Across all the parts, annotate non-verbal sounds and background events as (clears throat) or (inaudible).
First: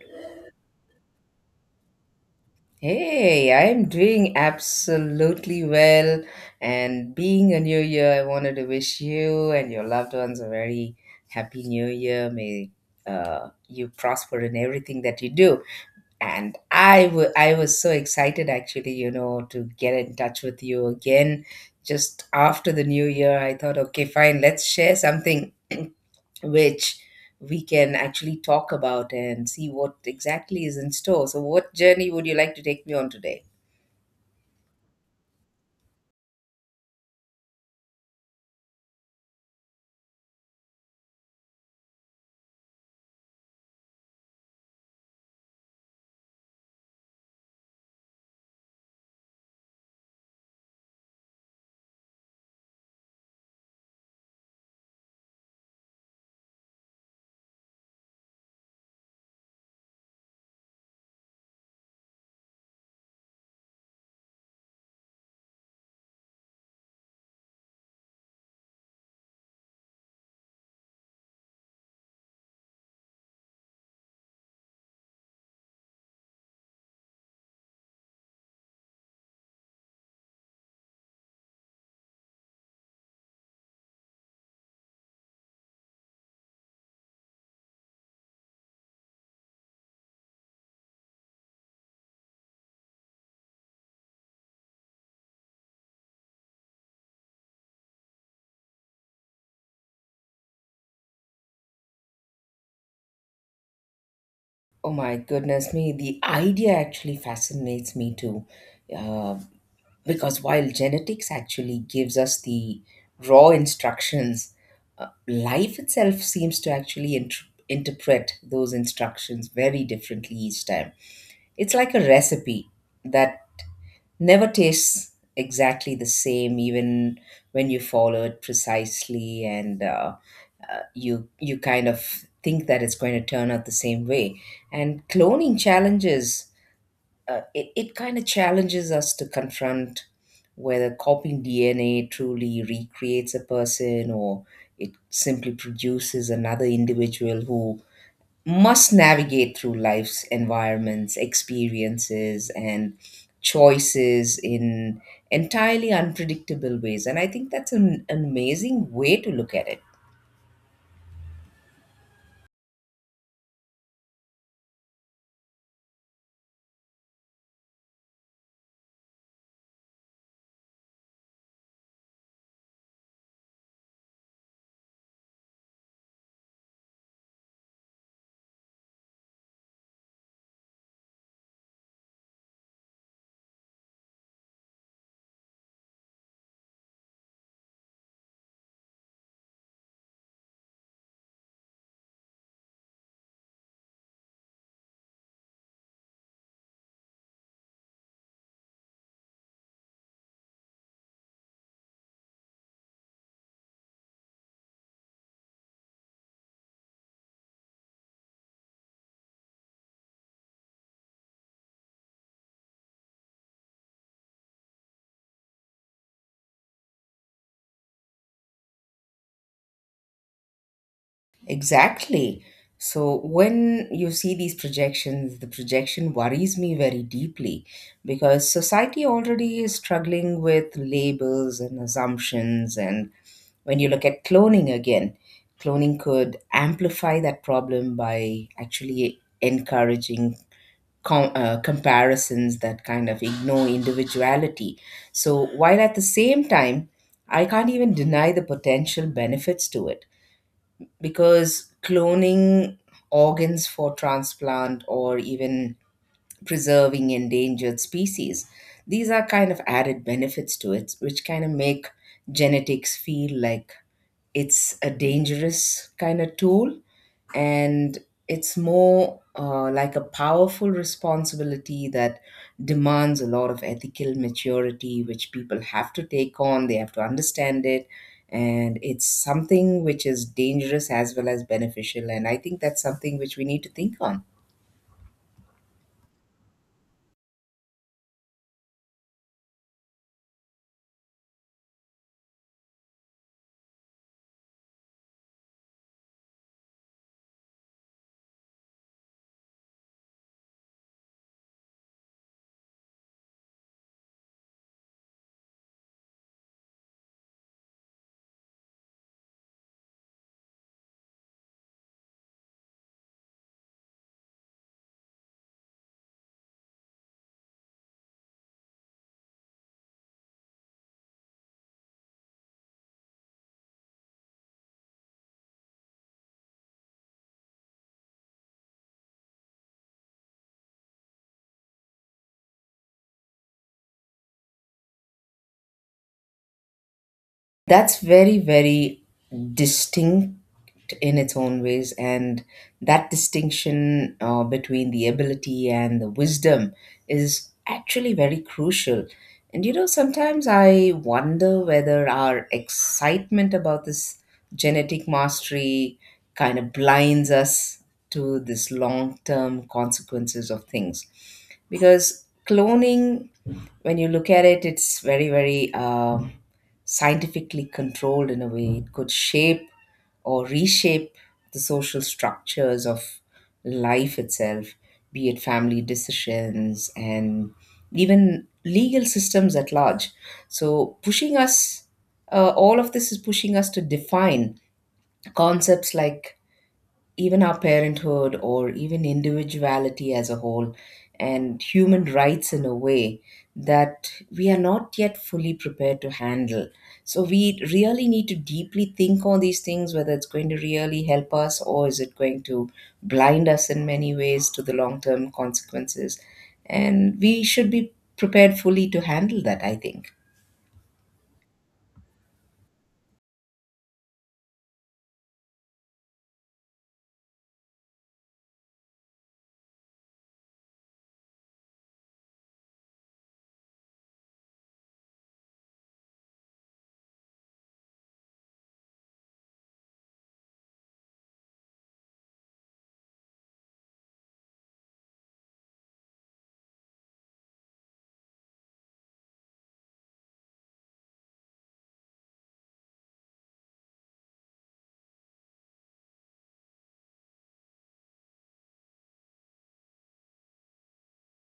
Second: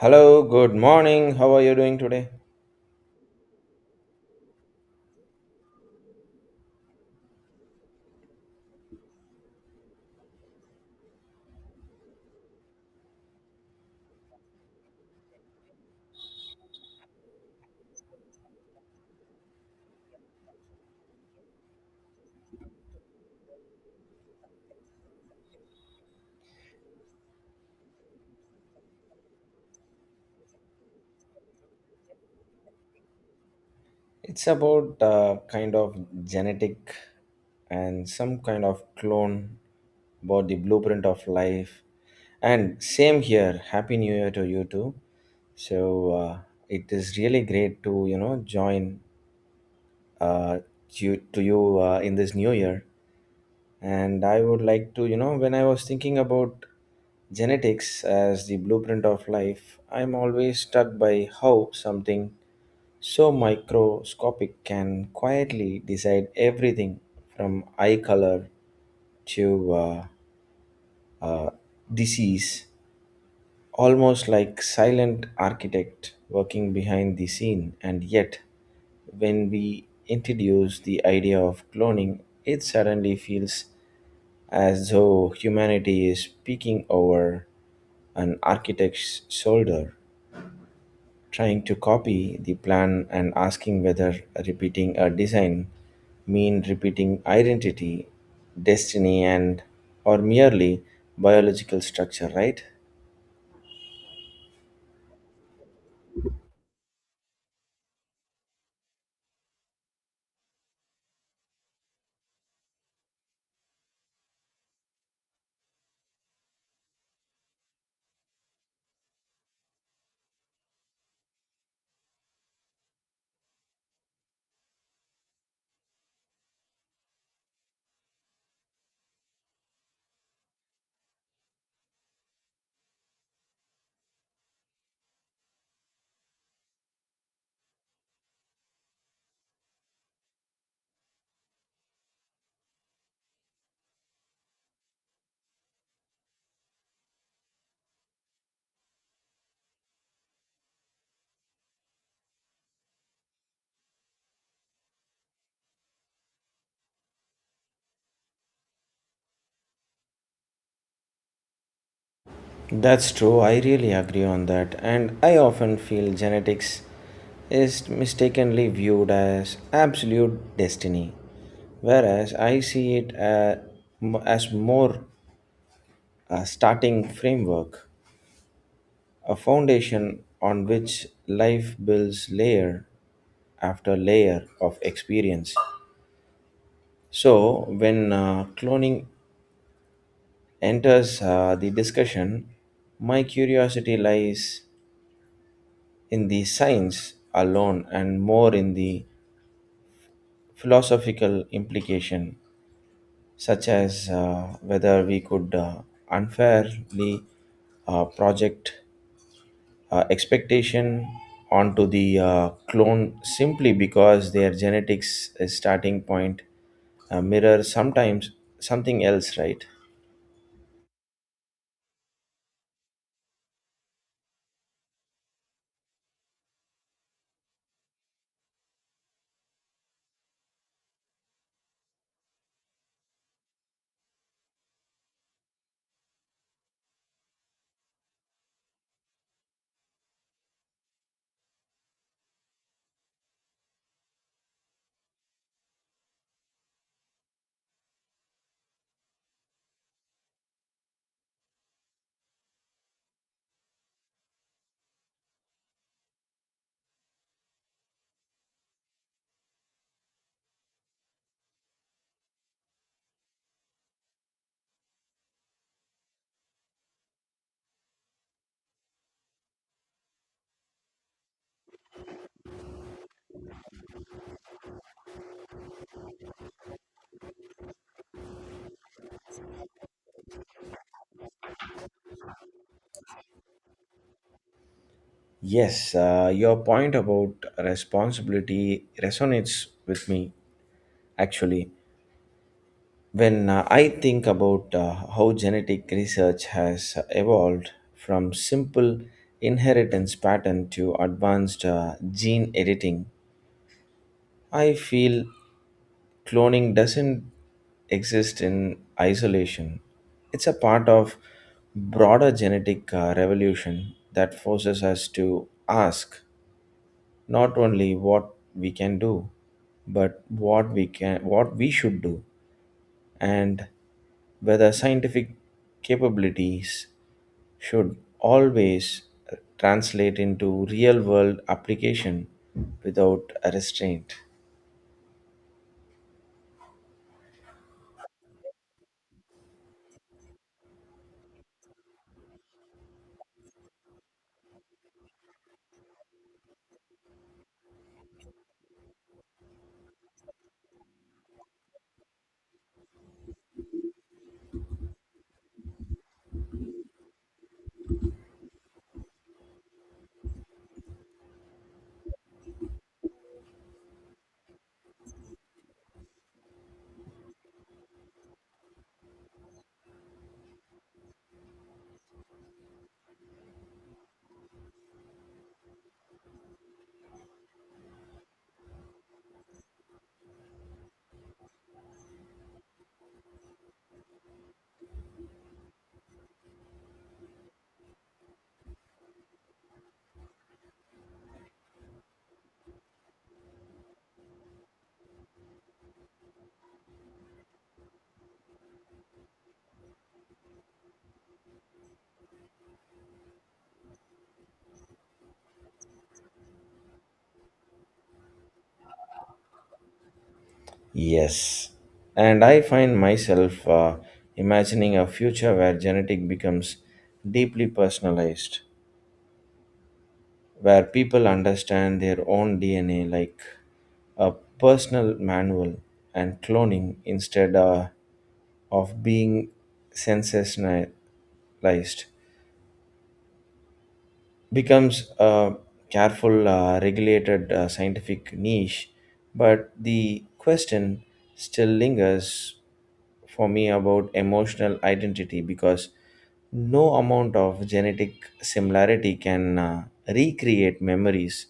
Hello, good morning. How are you doing today? Hey, I'm doing absolutely well. And being a new year, I wanted to wish you and your loved ones a very happy new year. May you prosper in everything that you do. And I was so excited actually, you know, to get in touch with you again just after the new year. I thought, okay, fine, let's share something (clears throat) which we can actually talk about and see what exactly is in store. So, what journey would you like to take me on today? It's about kind of genetic and some kind of clone about the blueprint of life. And same here. Happy New Year to you too. So uh, it is really great to join uh, you to you in this new year. And I would like to, you know, when I was thinking about genetics as the blueprint of life, I'm always struck by how something so microscopic can quietly decide everything from eye color to uh, disease, almost like silent architect working behind the scene. And yet, when we introduce the idea of cloning, it suddenly feels as though humanity is peeking over an architect's shoulder, trying to copy the plan and asking whether repeating a design mean repeating identity, destiny, and or merely biological structure, right? Oh my goodness me, the idea actually fascinates me too. Uh, because while genetics actually gives us the raw instructions, life itself seems to interpret those instructions very differently each time. It's like a recipe that never tastes exactly the same even when you follow it precisely, and you kind of think that it's going to turn out the same way. And cloning challenges, it, it kind of challenges us to confront whether copying dna truly recreates a person, or it simply produces another individual who must navigate through life's environments, experiences, and choices in entirely unpredictable ways. And I think that's an amazing way to look at it. That's true, I really agree on that. And I often feel genetics is mistakenly viewed as absolute destiny, whereas I see it as more a starting framework, a foundation on which life builds layer after layer of experience. So, when cloning enters the discussion, my curiosity lies in the science alone and more in the philosophical implication, such as whether we could unfairly project expectation onto the clone simply because their genetics starting point mirror sometimes something else, right? Exactly. So when you see these projections, the projection worries me very deeply because society already is struggling with labels and assumptions, and when you look at cloning again, cloning could amplify that problem by actually encouraging comparisons that kind of ignore individuality. So, while at the same time, I can't even deny the potential benefits to it, because cloning organs for transplant or even preserving endangered species, these are kind of added benefits to it, which kind of make genetics feel like it's a dangerous kind of tool, and it's more, like a powerful responsibility that demands a lot of ethical maturity, which people have to take on. They have to understand it. And it's something which is dangerous as well as beneficial. And I think that's something which we need to think on. Yes, your point about responsibility resonates with me actually. When I think about how genetic research has evolved from simple inheritance pattern to advanced gene editing, I feel cloning doesn't exist in isolation. It's a part of broader genetic revolution that forces us to ask not only what we can do, but what we should do and whether scientific capabilities should always translate into real world application without a restraint. That's very, very distinct in its own ways, and that distinction, between the ability and the wisdom, is actually very crucial. And you know, sometimes I wonder whether our excitement about this genetic mastery kind of blinds us to this long-term consequences of things. Because cloning, when you look at it, it's very, very scientifically controlled in a way. It could shape or reshape the social structures of life itself, be it family decisions and even legal systems at large. So, pushing us, all of this is pushing us to define concepts like even our parenthood or even individuality as a whole and human rights in a way that we are not yet fully prepared to handle. So we really need to deeply think on these things, whether it's going to really help us or is it going to blind us in many ways to the long term consequences. And we should be prepared fully to handle that, I think. Yes. And I find myself imagining a future where genetic becomes deeply personalized, where people understand their own DNA like a personal manual and cloning instead of being sensationalized becomes a careful regulated scientific niche, but the question still lingers for me about emotional identity because no amount of genetic similarity can recreate memories,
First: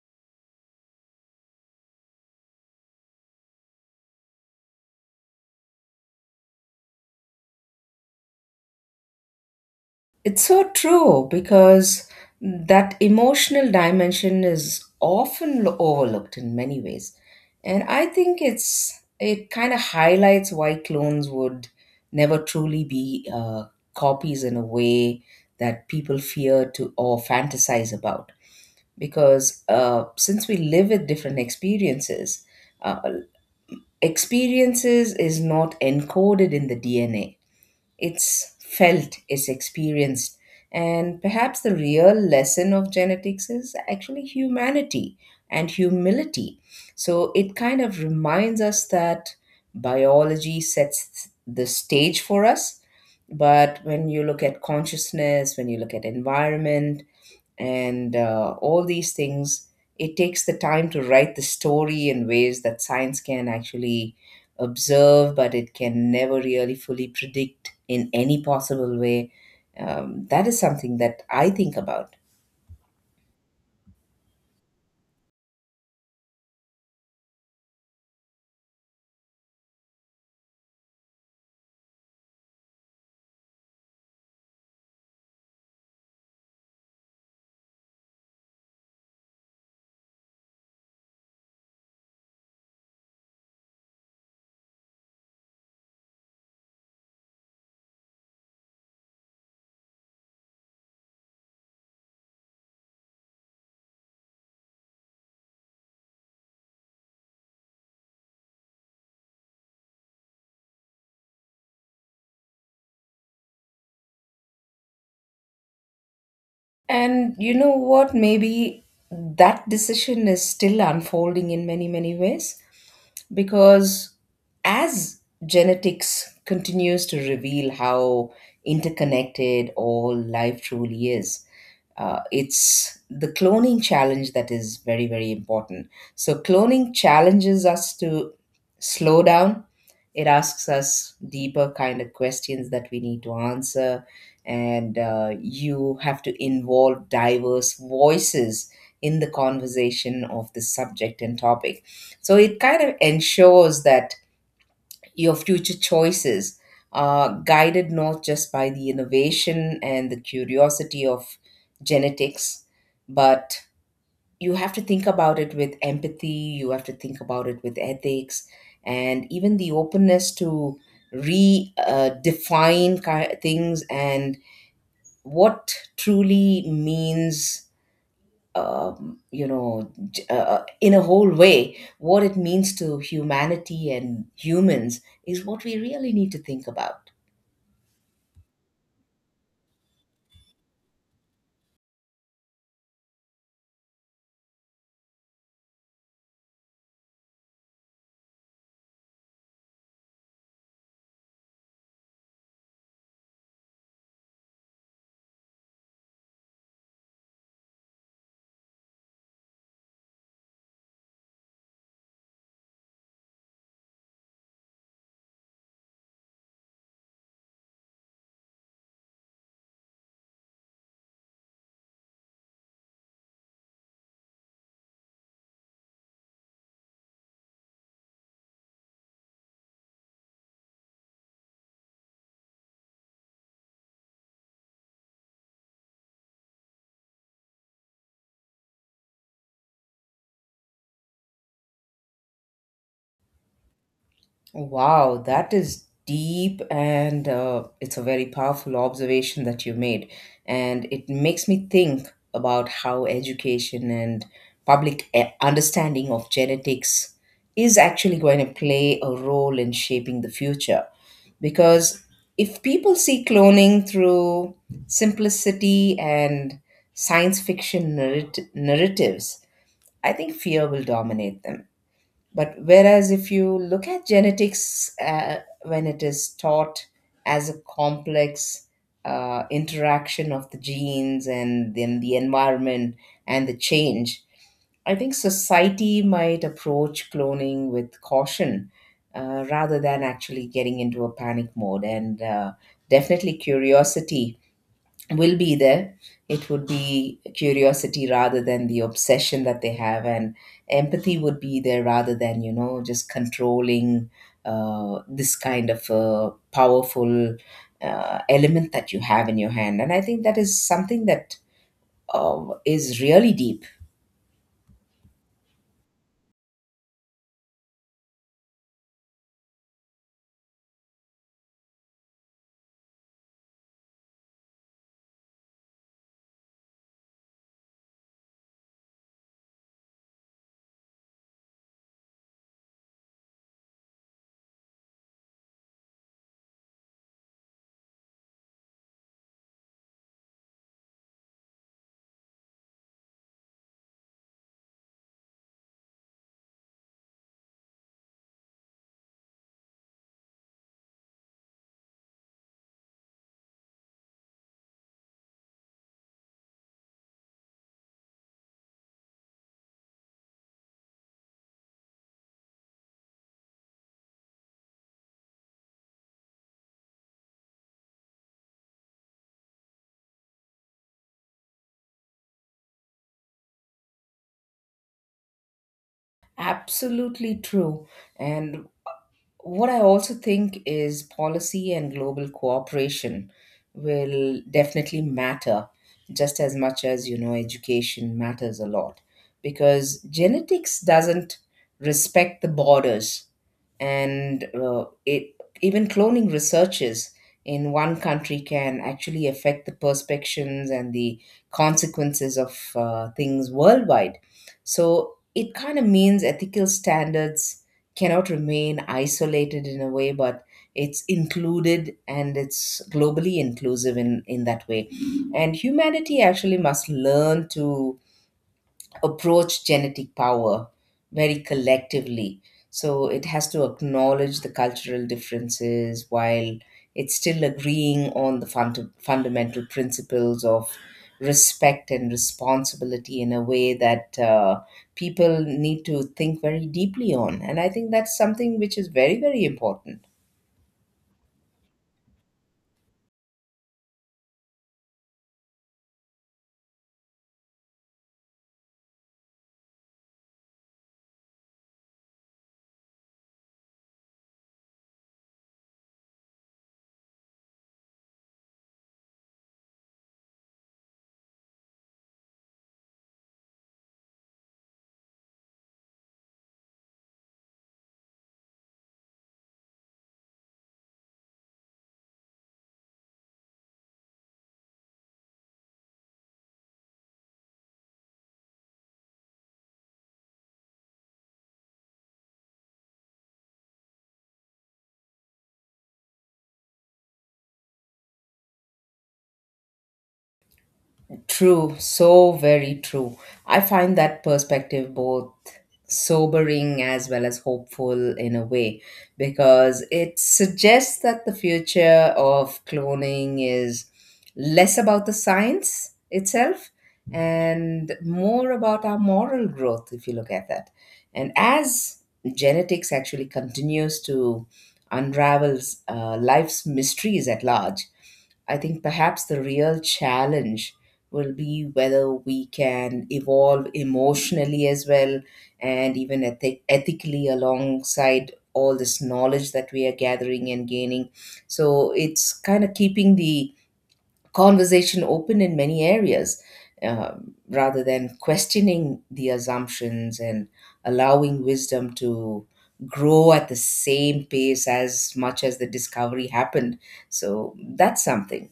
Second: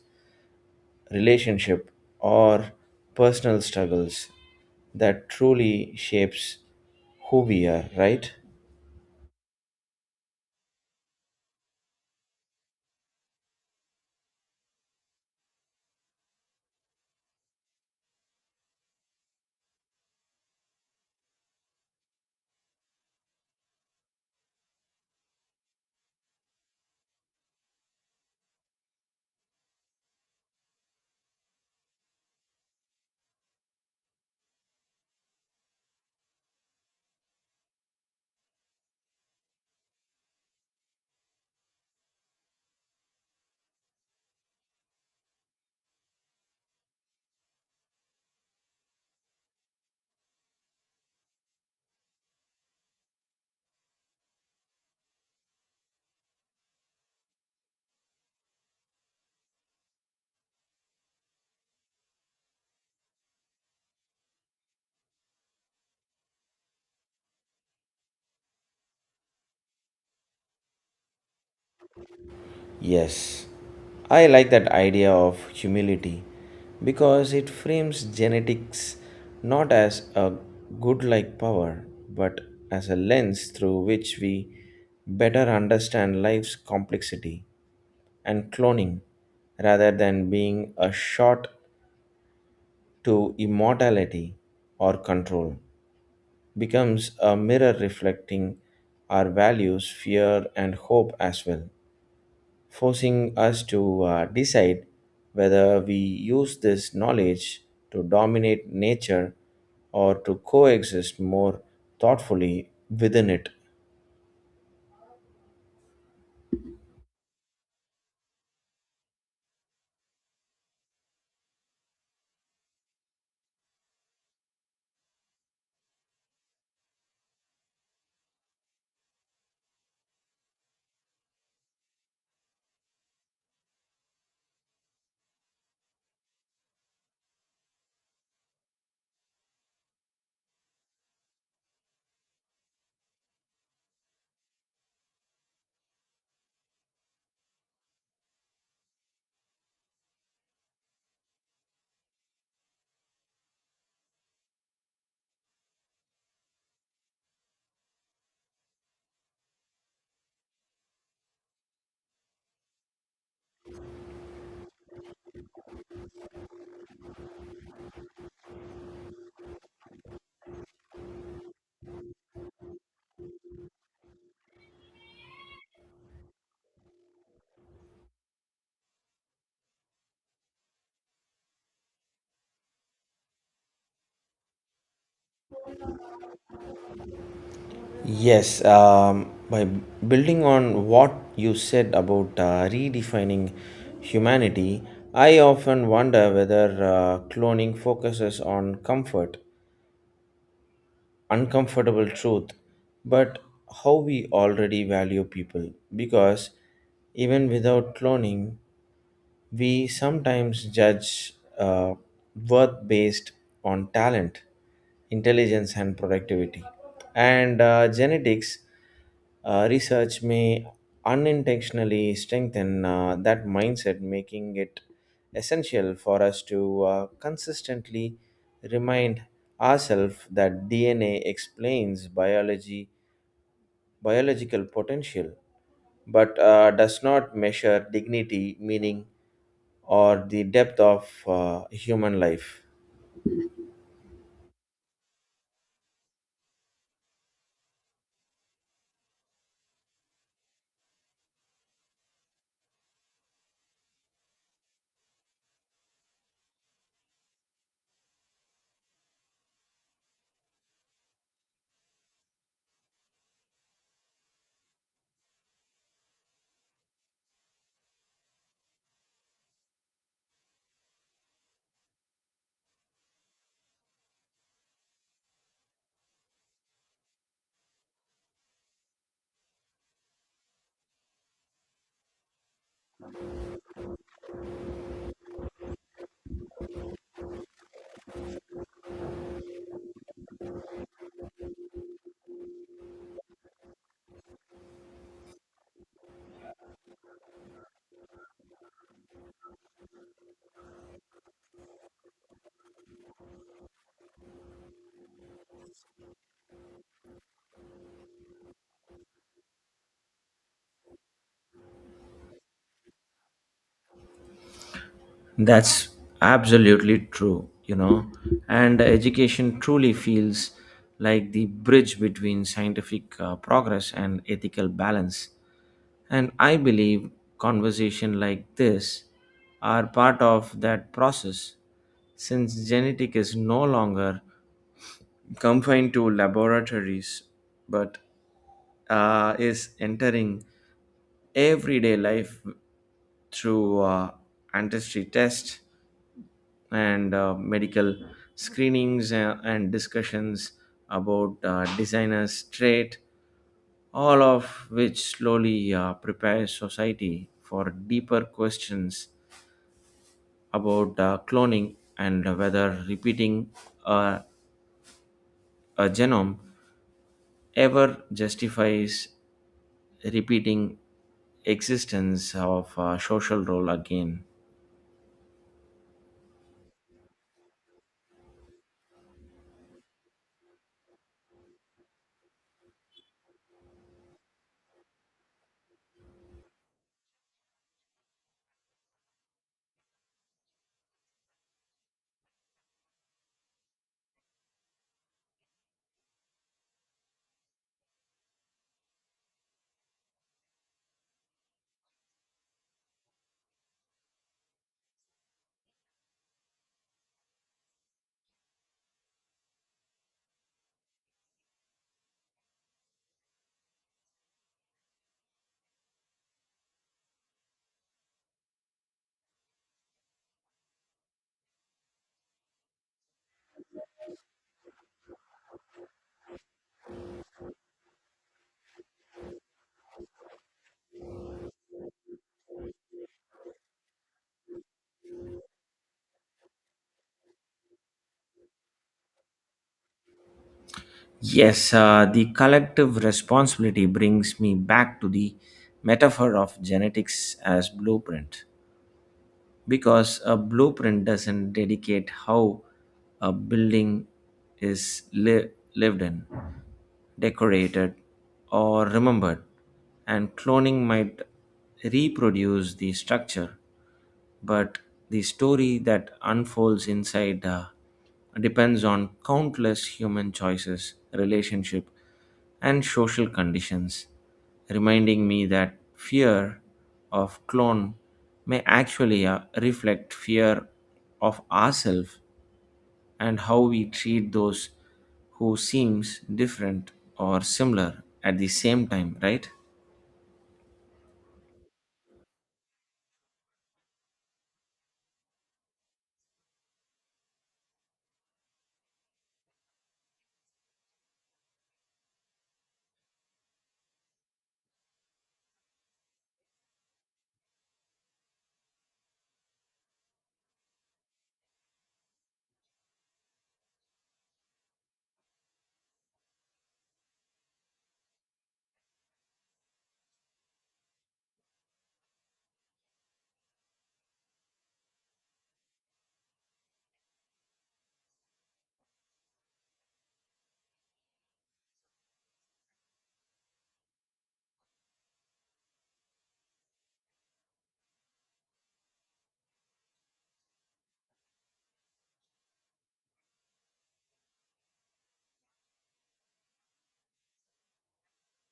relationship, or personal struggles that truly shapes who we are, right? It's so true, because that emotional dimension is often overlooked in many ways. And I think it's it kind of highlights why clones would never truly be, copies in a way that people fear to or fantasize about. Because since we live with different experiences, uh, experiences is not encoded in the DNA, it's felt, it's experienced. And perhaps the real lesson of genetics is actually humanity and humility. So it kind of reminds us that biology sets the stage for us. But when you look at consciousness, when you look at environment, and all these things, it takes the time to write the story in ways that science can actually observe, but it can never really fully predict in any possible way. That is something that I think about. Yes, I like that idea of humility because it frames genetics not as a good like power but as a lens through which we better understand life's complexity, and cloning rather than being a shot to immortality or control becomes a mirror reflecting our values, fear, and hope as well, forcing us to decide whether we use this knowledge to dominate nature or to coexist more thoughtfully within it. And you know what, maybe that decision is still unfolding in many many ways, because as genetics continues to reveal how interconnected all life truly is, it's the cloning challenge that is very very important. So cloning challenges us to slow down, it asks us deeper kind of questions that we need to answer, and you have to involve diverse voices in the conversation of the subject and topic. So it kind of ensures that your future choices are guided not just by the innovation and the curiosity of genetics, but you have to think about it with empathy, you have to think about it with ethics, and even the openness to redefine define things, and what truly means, you know, in a whole way, what it means to humanity and humans is what we really need to think about. Yes, by building on what you said about redefining humanity, I often wonder whether cloning focuses on comfort uncomfortable truth, but how we already value people. Because even without cloning, we sometimes judge worth based on talent, intelligence, and productivity. And genetics research may unintentionally strengthen that mindset, making it essential for us to consistently remind ourselves that DNA explains biology, biological potential but does not measure dignity, meaning, or the depth of human life. Wow, that is deep, and it's a very powerful observation that you made. And it makes me think about how education and understanding of genetics is actually going to play a role in shaping the future. Because if people see cloning through simplicity and science fiction narratives, I think fear will dominate them. But whereas if you look at genetics, when it is taught as a complex interaction of the genes and then the environment and the change, I think society might approach cloning with caution, rather than actually getting into a panic mode. And definitely curiosity will be there, it would be curiosity rather than the obsession that they have, and empathy would be there rather than, you know, just controlling this kind of powerful element that you have in your hand. And I think that is something that is really deep. That's absolutely true, you know. And education truly feels like the bridge between scientific progress and ethical balance. And I believe conversation like this are part of that process since genetic is no longer confined to laboratories but is entering everyday life through ancestry tests and medical screenings and discussions about designers trait, all of which slowly prepares society for deeper questions about cloning and whether repeating uh, a genome ever justifies repeating existence of a social role again. Absolutely true. And what I also think is policy and global cooperation will definitely matter just as much as, you know, education matters a lot, because genetics doesn't respect the borders, and it, even cloning researches in one country can actually affect the perspectives and the consequences of things worldwide. So it kind of means ethical standards cannot remain isolated in a way, but it's included and it's globally inclusive in that way. And humanity actually must learn to approach genetic power very collectively. So it has to acknowledge the cultural differences while it's still agreeing on the fundamental principles of respect and responsibility in a way that, people need to think very deeply on. And I think that's something which is very, very important. Yes, the collective responsibility brings me back to the metaphor of genetics as blueprint. Because a blueprint doesn't dedicate how a building is li- lived in, decorated, or remembered, and cloning might reproduce the structure, but the story that unfolds inside depends on countless human choices, relationship, and social conditions, reminding me that fear of clone may actually reflect fear of ourselves and how we treat those who seems different or similar at the same time, right? True, so very true. I find that perspective both sobering as well as hopeful in a way, because it suggests that the future of cloning is less about the science itself and more about our moral growth if you look at that. And as genetics actually continues to unravels life's mysteries at large, I think perhaps the real challenge will be whether we can evolve emotionally as well and even ethically alongside all this knowledge that we are gathering and gaining. So it's kind of keeping the conversation open in many areas, rather than questioning the assumptions and allowing wisdom to grow at the same pace as much as the discovery happened. So that's something.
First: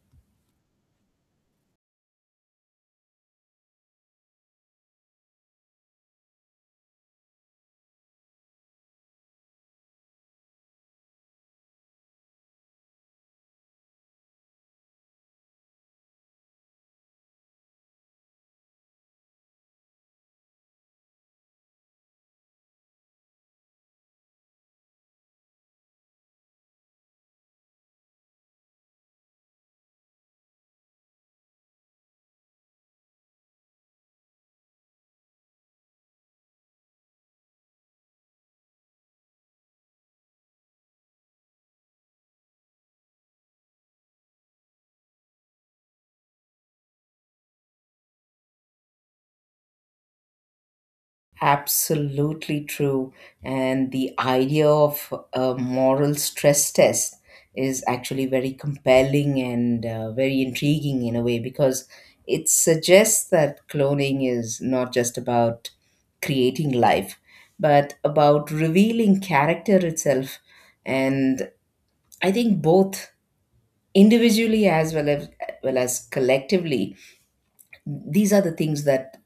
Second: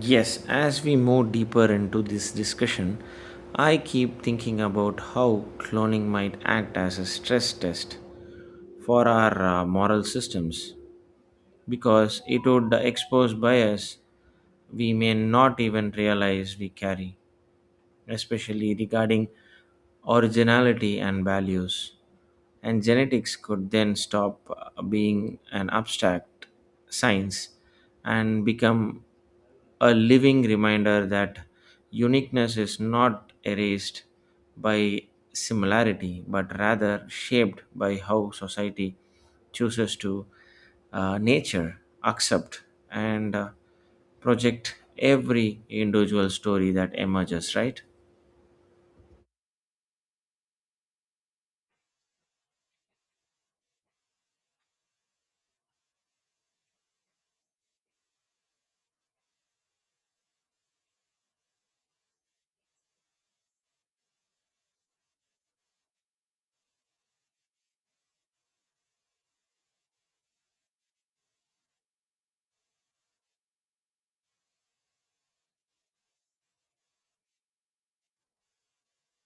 Yes, as we move deeper into this discussion, I keep thinking about how cloning might act as a stress test for our moral systems because it would expose bias we may not even realize we carry, especially regarding originality and values. And genetics could then stop being an abstract science and become a living reminder that uniqueness is not erased by similarity but rather shaped by how society chooses to nature accept and project every individual story that emerges, right? Absolutely true. And the idea of a moral stress test is actually very compelling and, very intriguing in a way, because it suggests that cloning is not just about creating life, but about revealing character itself. And I think both individually well as collectively, these are the things that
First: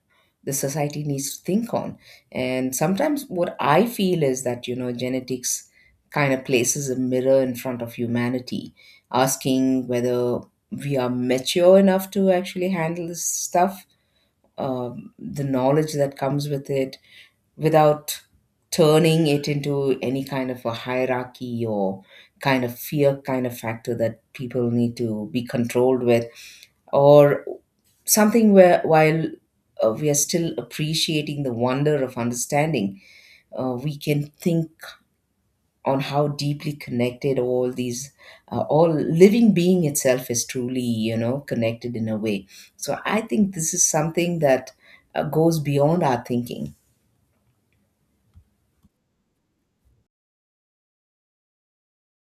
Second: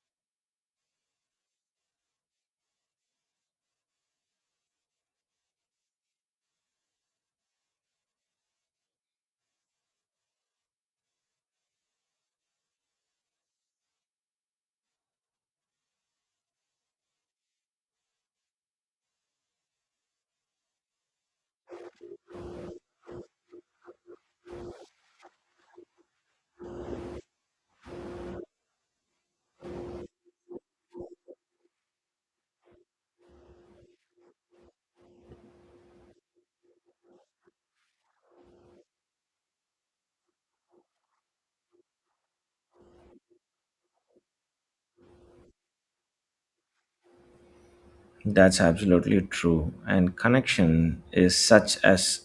the society needs to think on. And sometimes what I feel is that, you know, genetics kind of places a mirror in front of humanity, asking whether we are mature enough to actually handle this stuff, the knowledge that comes with it, without turning it into any kind of a hierarchy or kind of fear kind of factor that people need to be controlled with, or something where while we are still appreciating the wonder of understanding, we can think on how deeply connected all living being itself is truly, you know, connected in a way. So I think this is something that goes beyond our thinking. That's absolutely true. And connection is such as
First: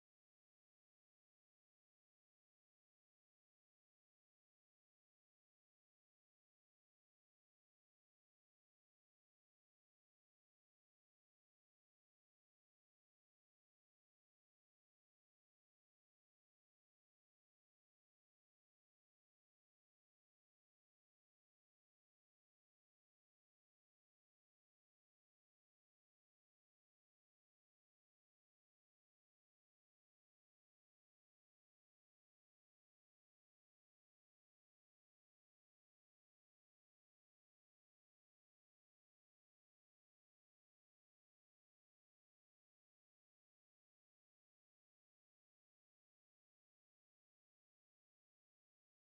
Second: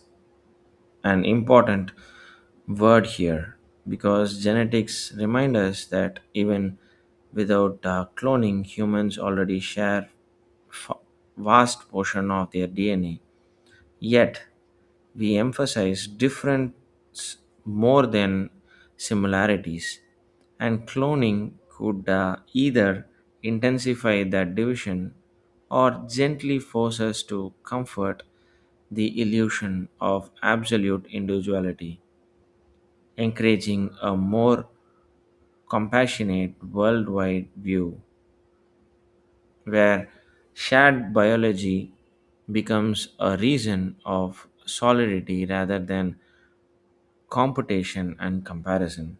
an important word here because genetics remind us that even without cloning, humans already share f- vast portion of their DNA. Yet we emphasize difference more than similarities, and cloning could either intensify that division or gently force us to comfort the illusion of absolute individuality, encouraging a more compassionate worldwide view where shared biology becomes a reason of solidarity rather than competition and comparison.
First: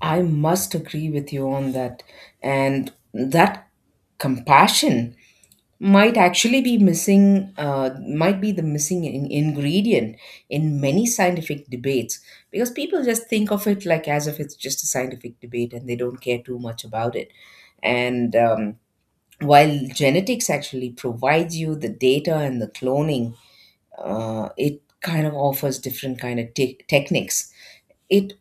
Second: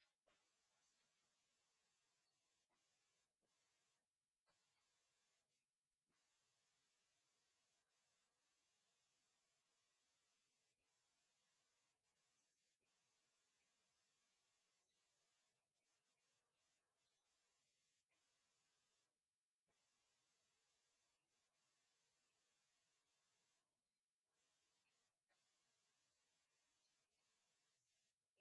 I must agree with you on that. And that compassion might actually be missing, might be the missing ingredient in many scientific debates, because people just think of it like as if it's just a scientific debate and they don't care too much about it. And while genetics actually provides you the data and the cloning, it kind of offers different kind of techniques, it,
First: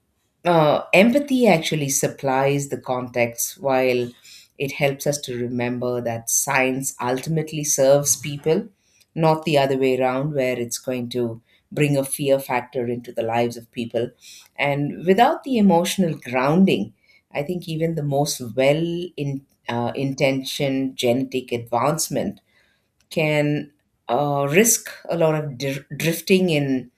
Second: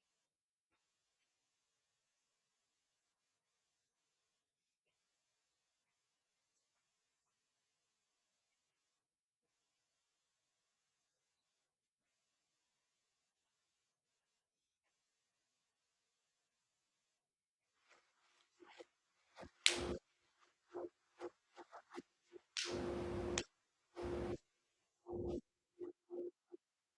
empathy actually supplies the context, while it helps us to remember that science ultimately serves people, not the other way around, where it's going to bring a fear factor into the lives of people. And without the emotional grounding, I think even the most well intentioned genetic advancement can risk a lot of drifting in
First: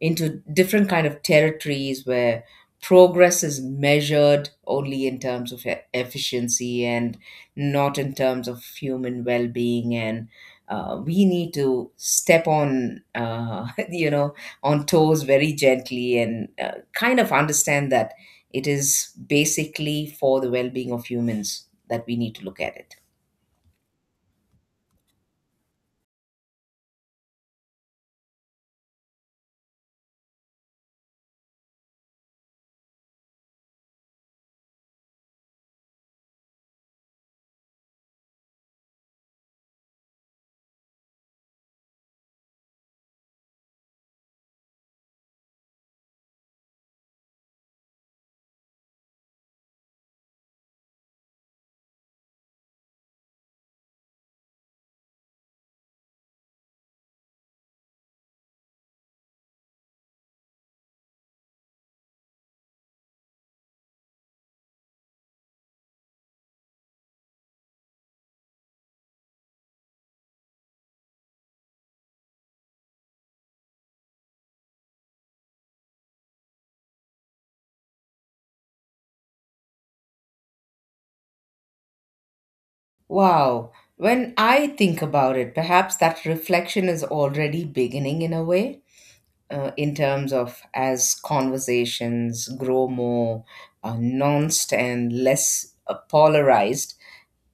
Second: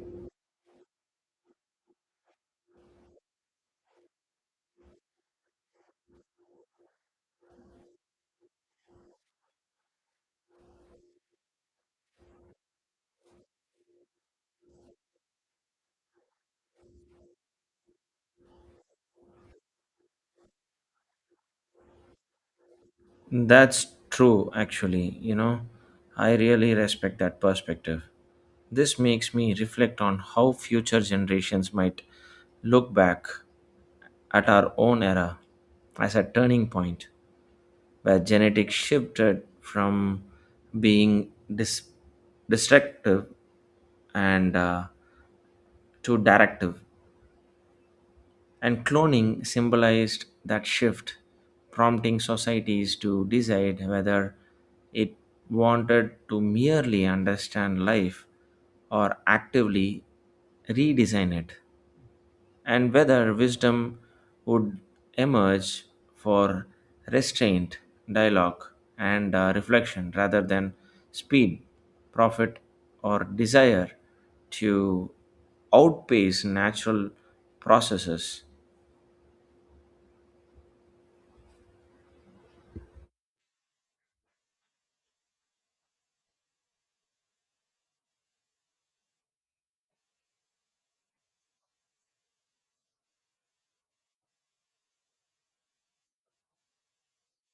into different kind of territories where progress is measured only in terms of efficiency and not in terms of human well-being. And we need to step on (laughs) on toes very gently, and kind of understand that it is basically for the well-being of humans that we need to look at it. That's true, actually. You know, I really respect that perspective. This makes me reflect on how future generations might look back at our own era as a turning point where genetics shifted from being dis- destructive and to directive. And cloning symbolized that shift, prompting societies to decide whether it wanted to merely understand life or actively redesign it, and whether wisdom would emerge for restraint, dialogue, and reflection rather than speed, profit, or desire to outpace natural processes. Wow. When I think about it, perhaps that reflection is already beginning in a way, in terms of as conversations grow more nuanced and less polarized,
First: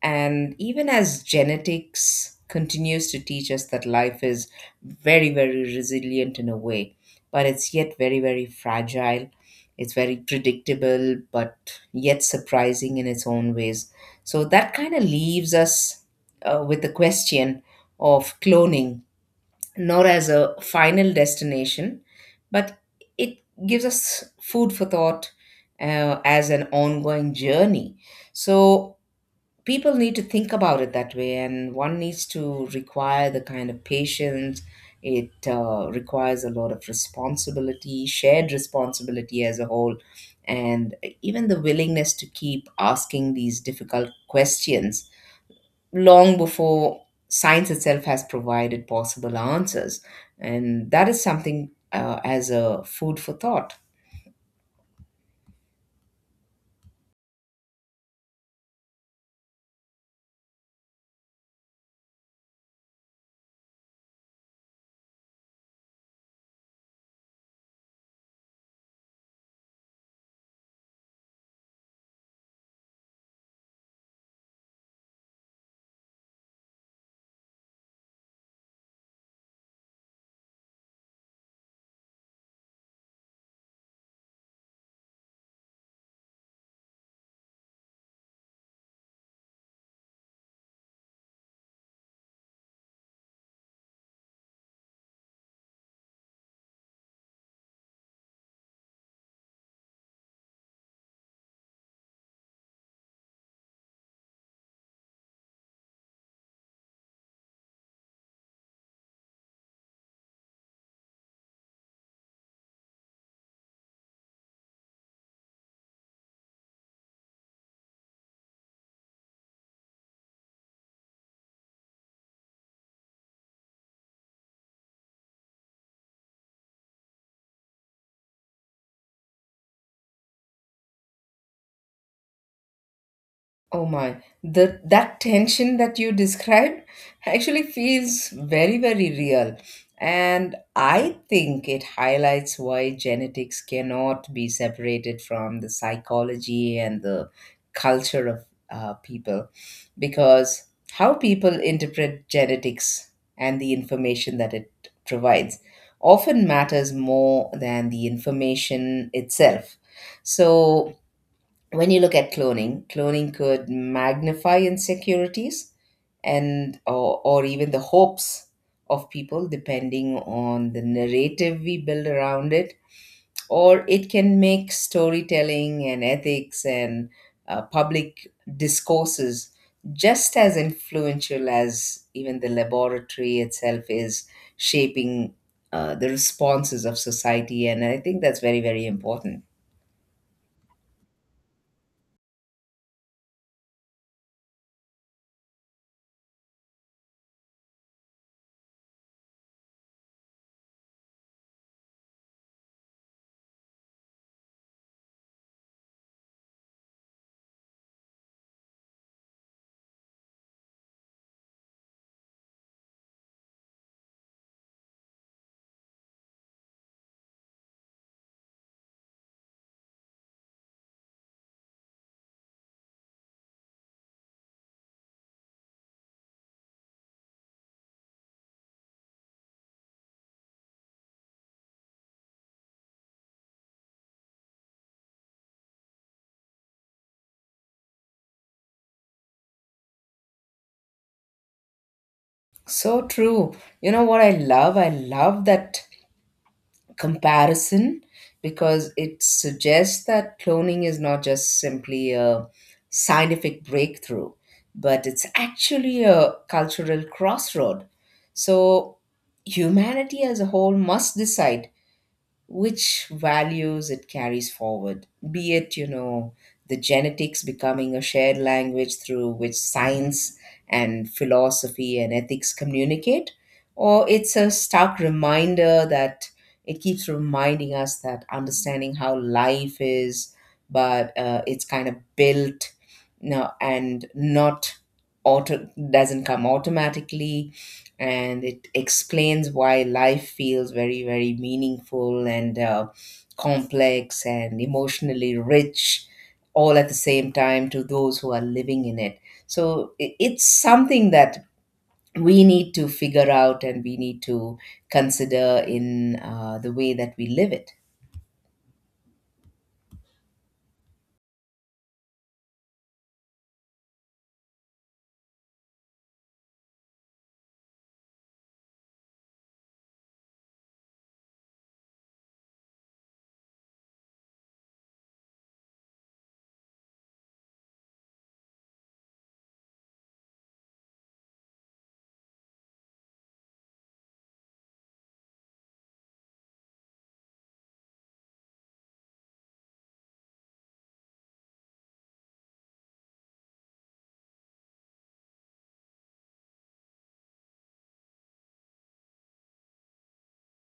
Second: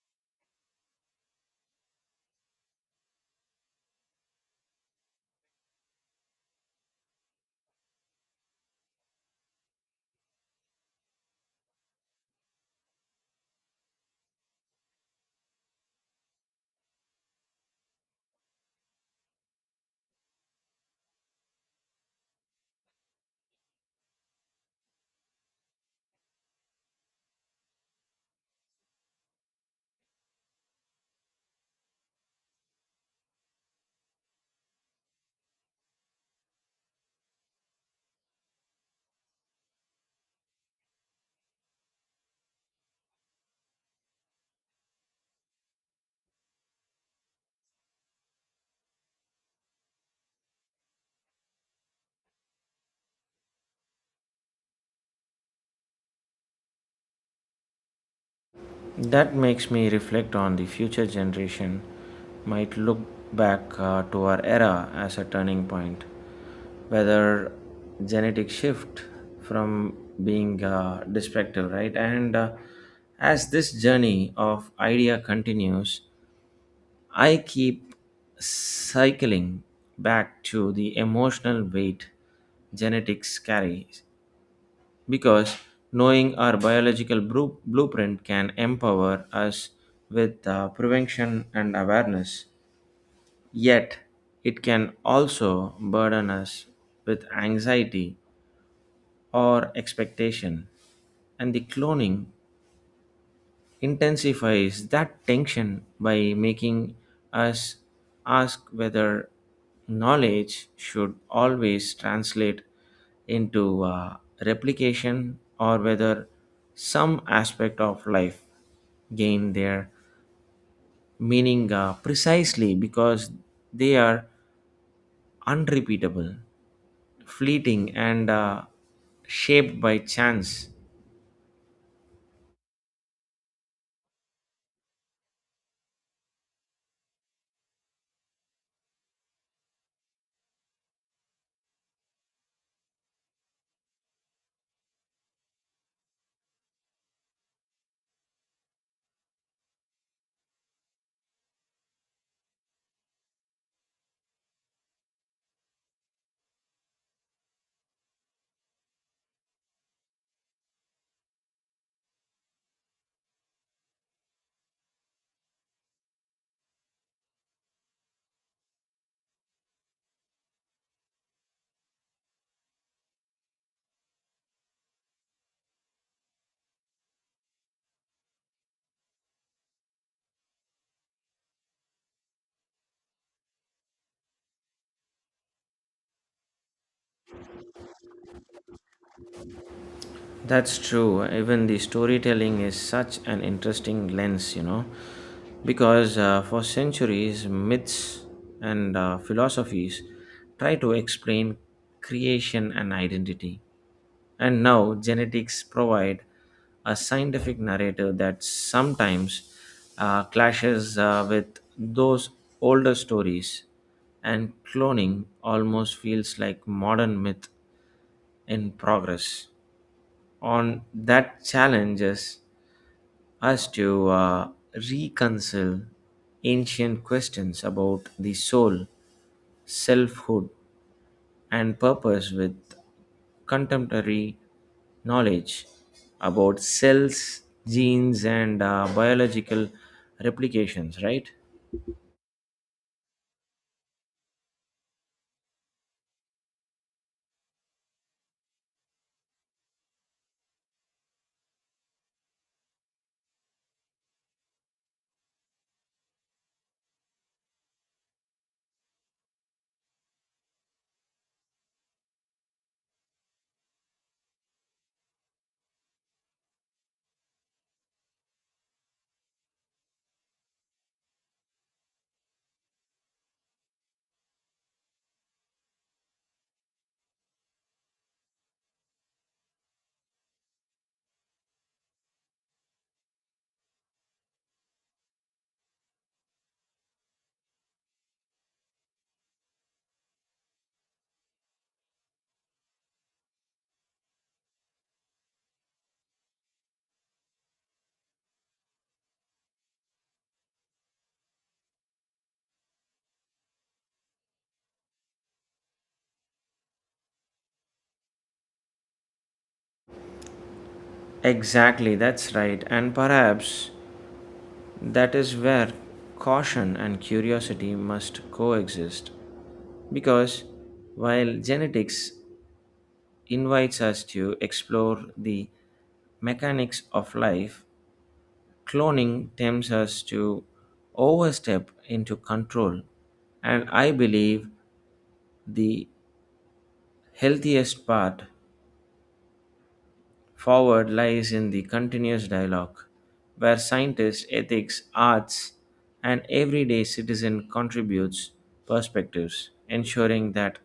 and even as genetics continues to teach us that life is very, very resilient in a way, but it's yet very, very fragile. It's very predictable, but yet surprising in its own ways. So that kind of leaves us with the question of cloning nor as a final destination, but it gives us food for thought as an ongoing journey. So people need to think about it that way, and one needs to require the kind of patience. It requires a lot of responsibility, shared responsibility as a whole, and even the willingness to keep asking these difficult questions long before science itself has provided possible answers. And that is something as a food for thought. That makes me reflect on the future generation might look back to our era as a turning point. Whether genetic shift from being destructive, right? And as this journey of idea continues, I keep cycling back to the emotional weight genetics carries because knowing our blueprint can empower us with prevention and awareness. Yet, it can also burden us with anxiety or expectation. And the cloning intensifies that tension by making us ask whether knowledge should always translate into replication or whether some aspect of life gain their meaning precisely because they are unrepeatable, fleeting, and shaped by chance. Oh my, the that tension that you described actually feels very, very real. And I think it highlights why genetics cannot be separated from the psychology and the culture of people. Because how people interpret genetics and the information that it provides often matters more than the information itself. So when you look at cloning, cloning could magnify insecurities and or even the hopes of people depending on the narrative we build around it, or it can make storytelling and ethics and public discourses just as influential as even the laboratory itself is shaping the responses of society. And I think that's very, very important. That's true. Even the storytelling is such an interesting lens, you know, because for centuries, myths and philosophies try to explain creation and identity. And now genetics provide a scientific narrative that sometimes clashes with those older stories, and cloning almost feels like modern myth in progress on that challenges us to reconcile ancient questions about the soul, selfhood, and purpose with contemporary knowledge about cells, genes, and biological replications, right? So true. You know what I love? I love that comparison, because it suggests that cloning is not just simply a scientific breakthrough, but it's actually a cultural crossroad. So humanity as a whole must decide which values it carries forward, be it, you know, the genetics becoming a shared language through which science and philosophy and ethics communicate, or it's a stark reminder that it keeps reminding us that understanding how life is, but it's kind of built, and not auto doesn't come automatically. And it explains why life feels very, very meaningful and complex and emotionally rich all at the same time to those who are living in it. So it's something that we need to figure out, and we need to consider in the way that we live it. Exactly, that's right. And perhaps that is where caution and curiosity must coexist. Because while genetics invites us to explore the mechanics of life, cloning tempts us to overstep into control. And I believe the healthiest path forward lies in the continuous dialogue, where scientists, ethics, arts, and everyday citizen contributes perspectives, ensuring that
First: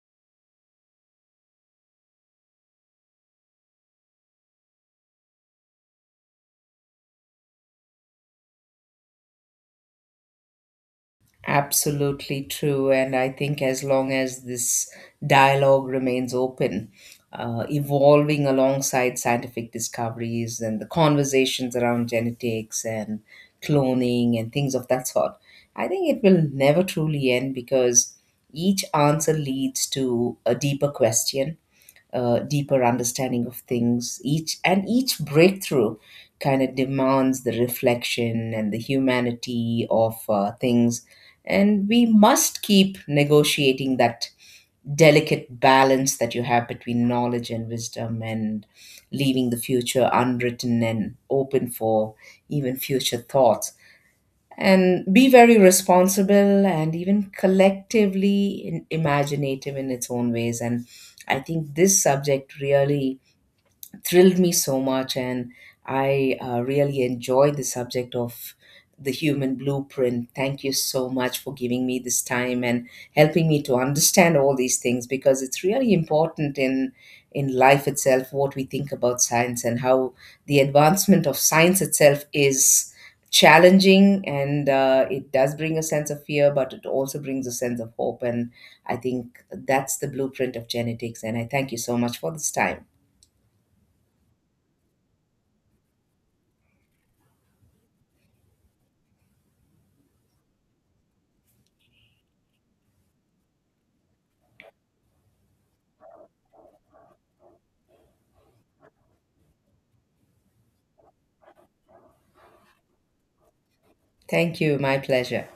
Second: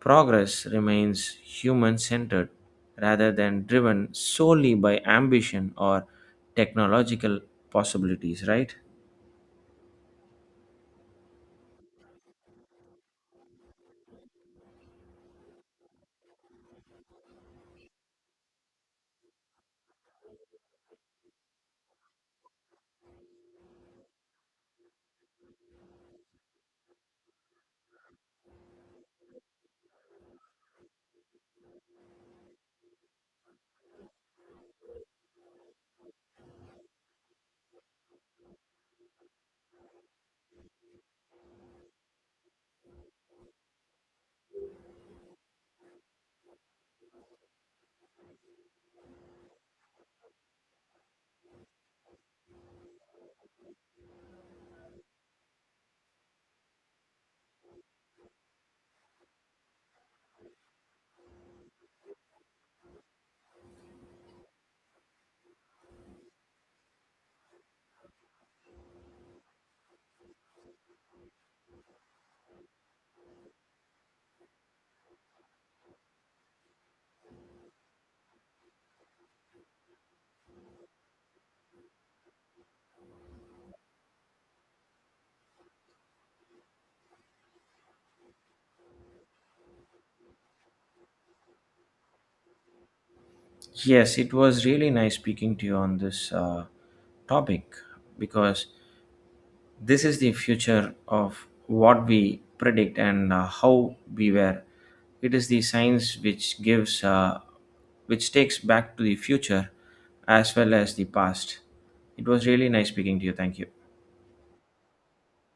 progress remains human centered rather than driven solely by ambition or technological possibilities, right? Absolutely true. And I think as long as this dialogue remains open, evolving alongside scientific discoveries and the conversations around genetics and cloning and things of that sort, I think it will never truly end, because each answer leads to a deeper question, deeper understanding of things. Each and each breakthrough kind of demands the reflection and the humanity of things, and we must keep negotiating that delicate balance that you have between knowledge and wisdom, and leaving the future unwritten and open for even future thoughts, and be very responsible and even collectively imaginative in its own ways. And I think this subject really thrilled me so much, and I really enjoyed the subject of the human blueprint. Thank you so much for giving me this time and helping me to understand all these things, because it's really important in life itself what we think about science, and how the advancement of science itself is challenging. And it does bring a sense of fear, but it also brings a sense of hope. And I think that's the blueprint of genetics, and I thank you so much for this time. Yes, it was really nice speaking to you on this topic because this is the future of what we predict and how we were. It is the science which gives, which takes back to the future as well as the past. It was really nice speaking to you. Thank you. Thank you. My pleasure.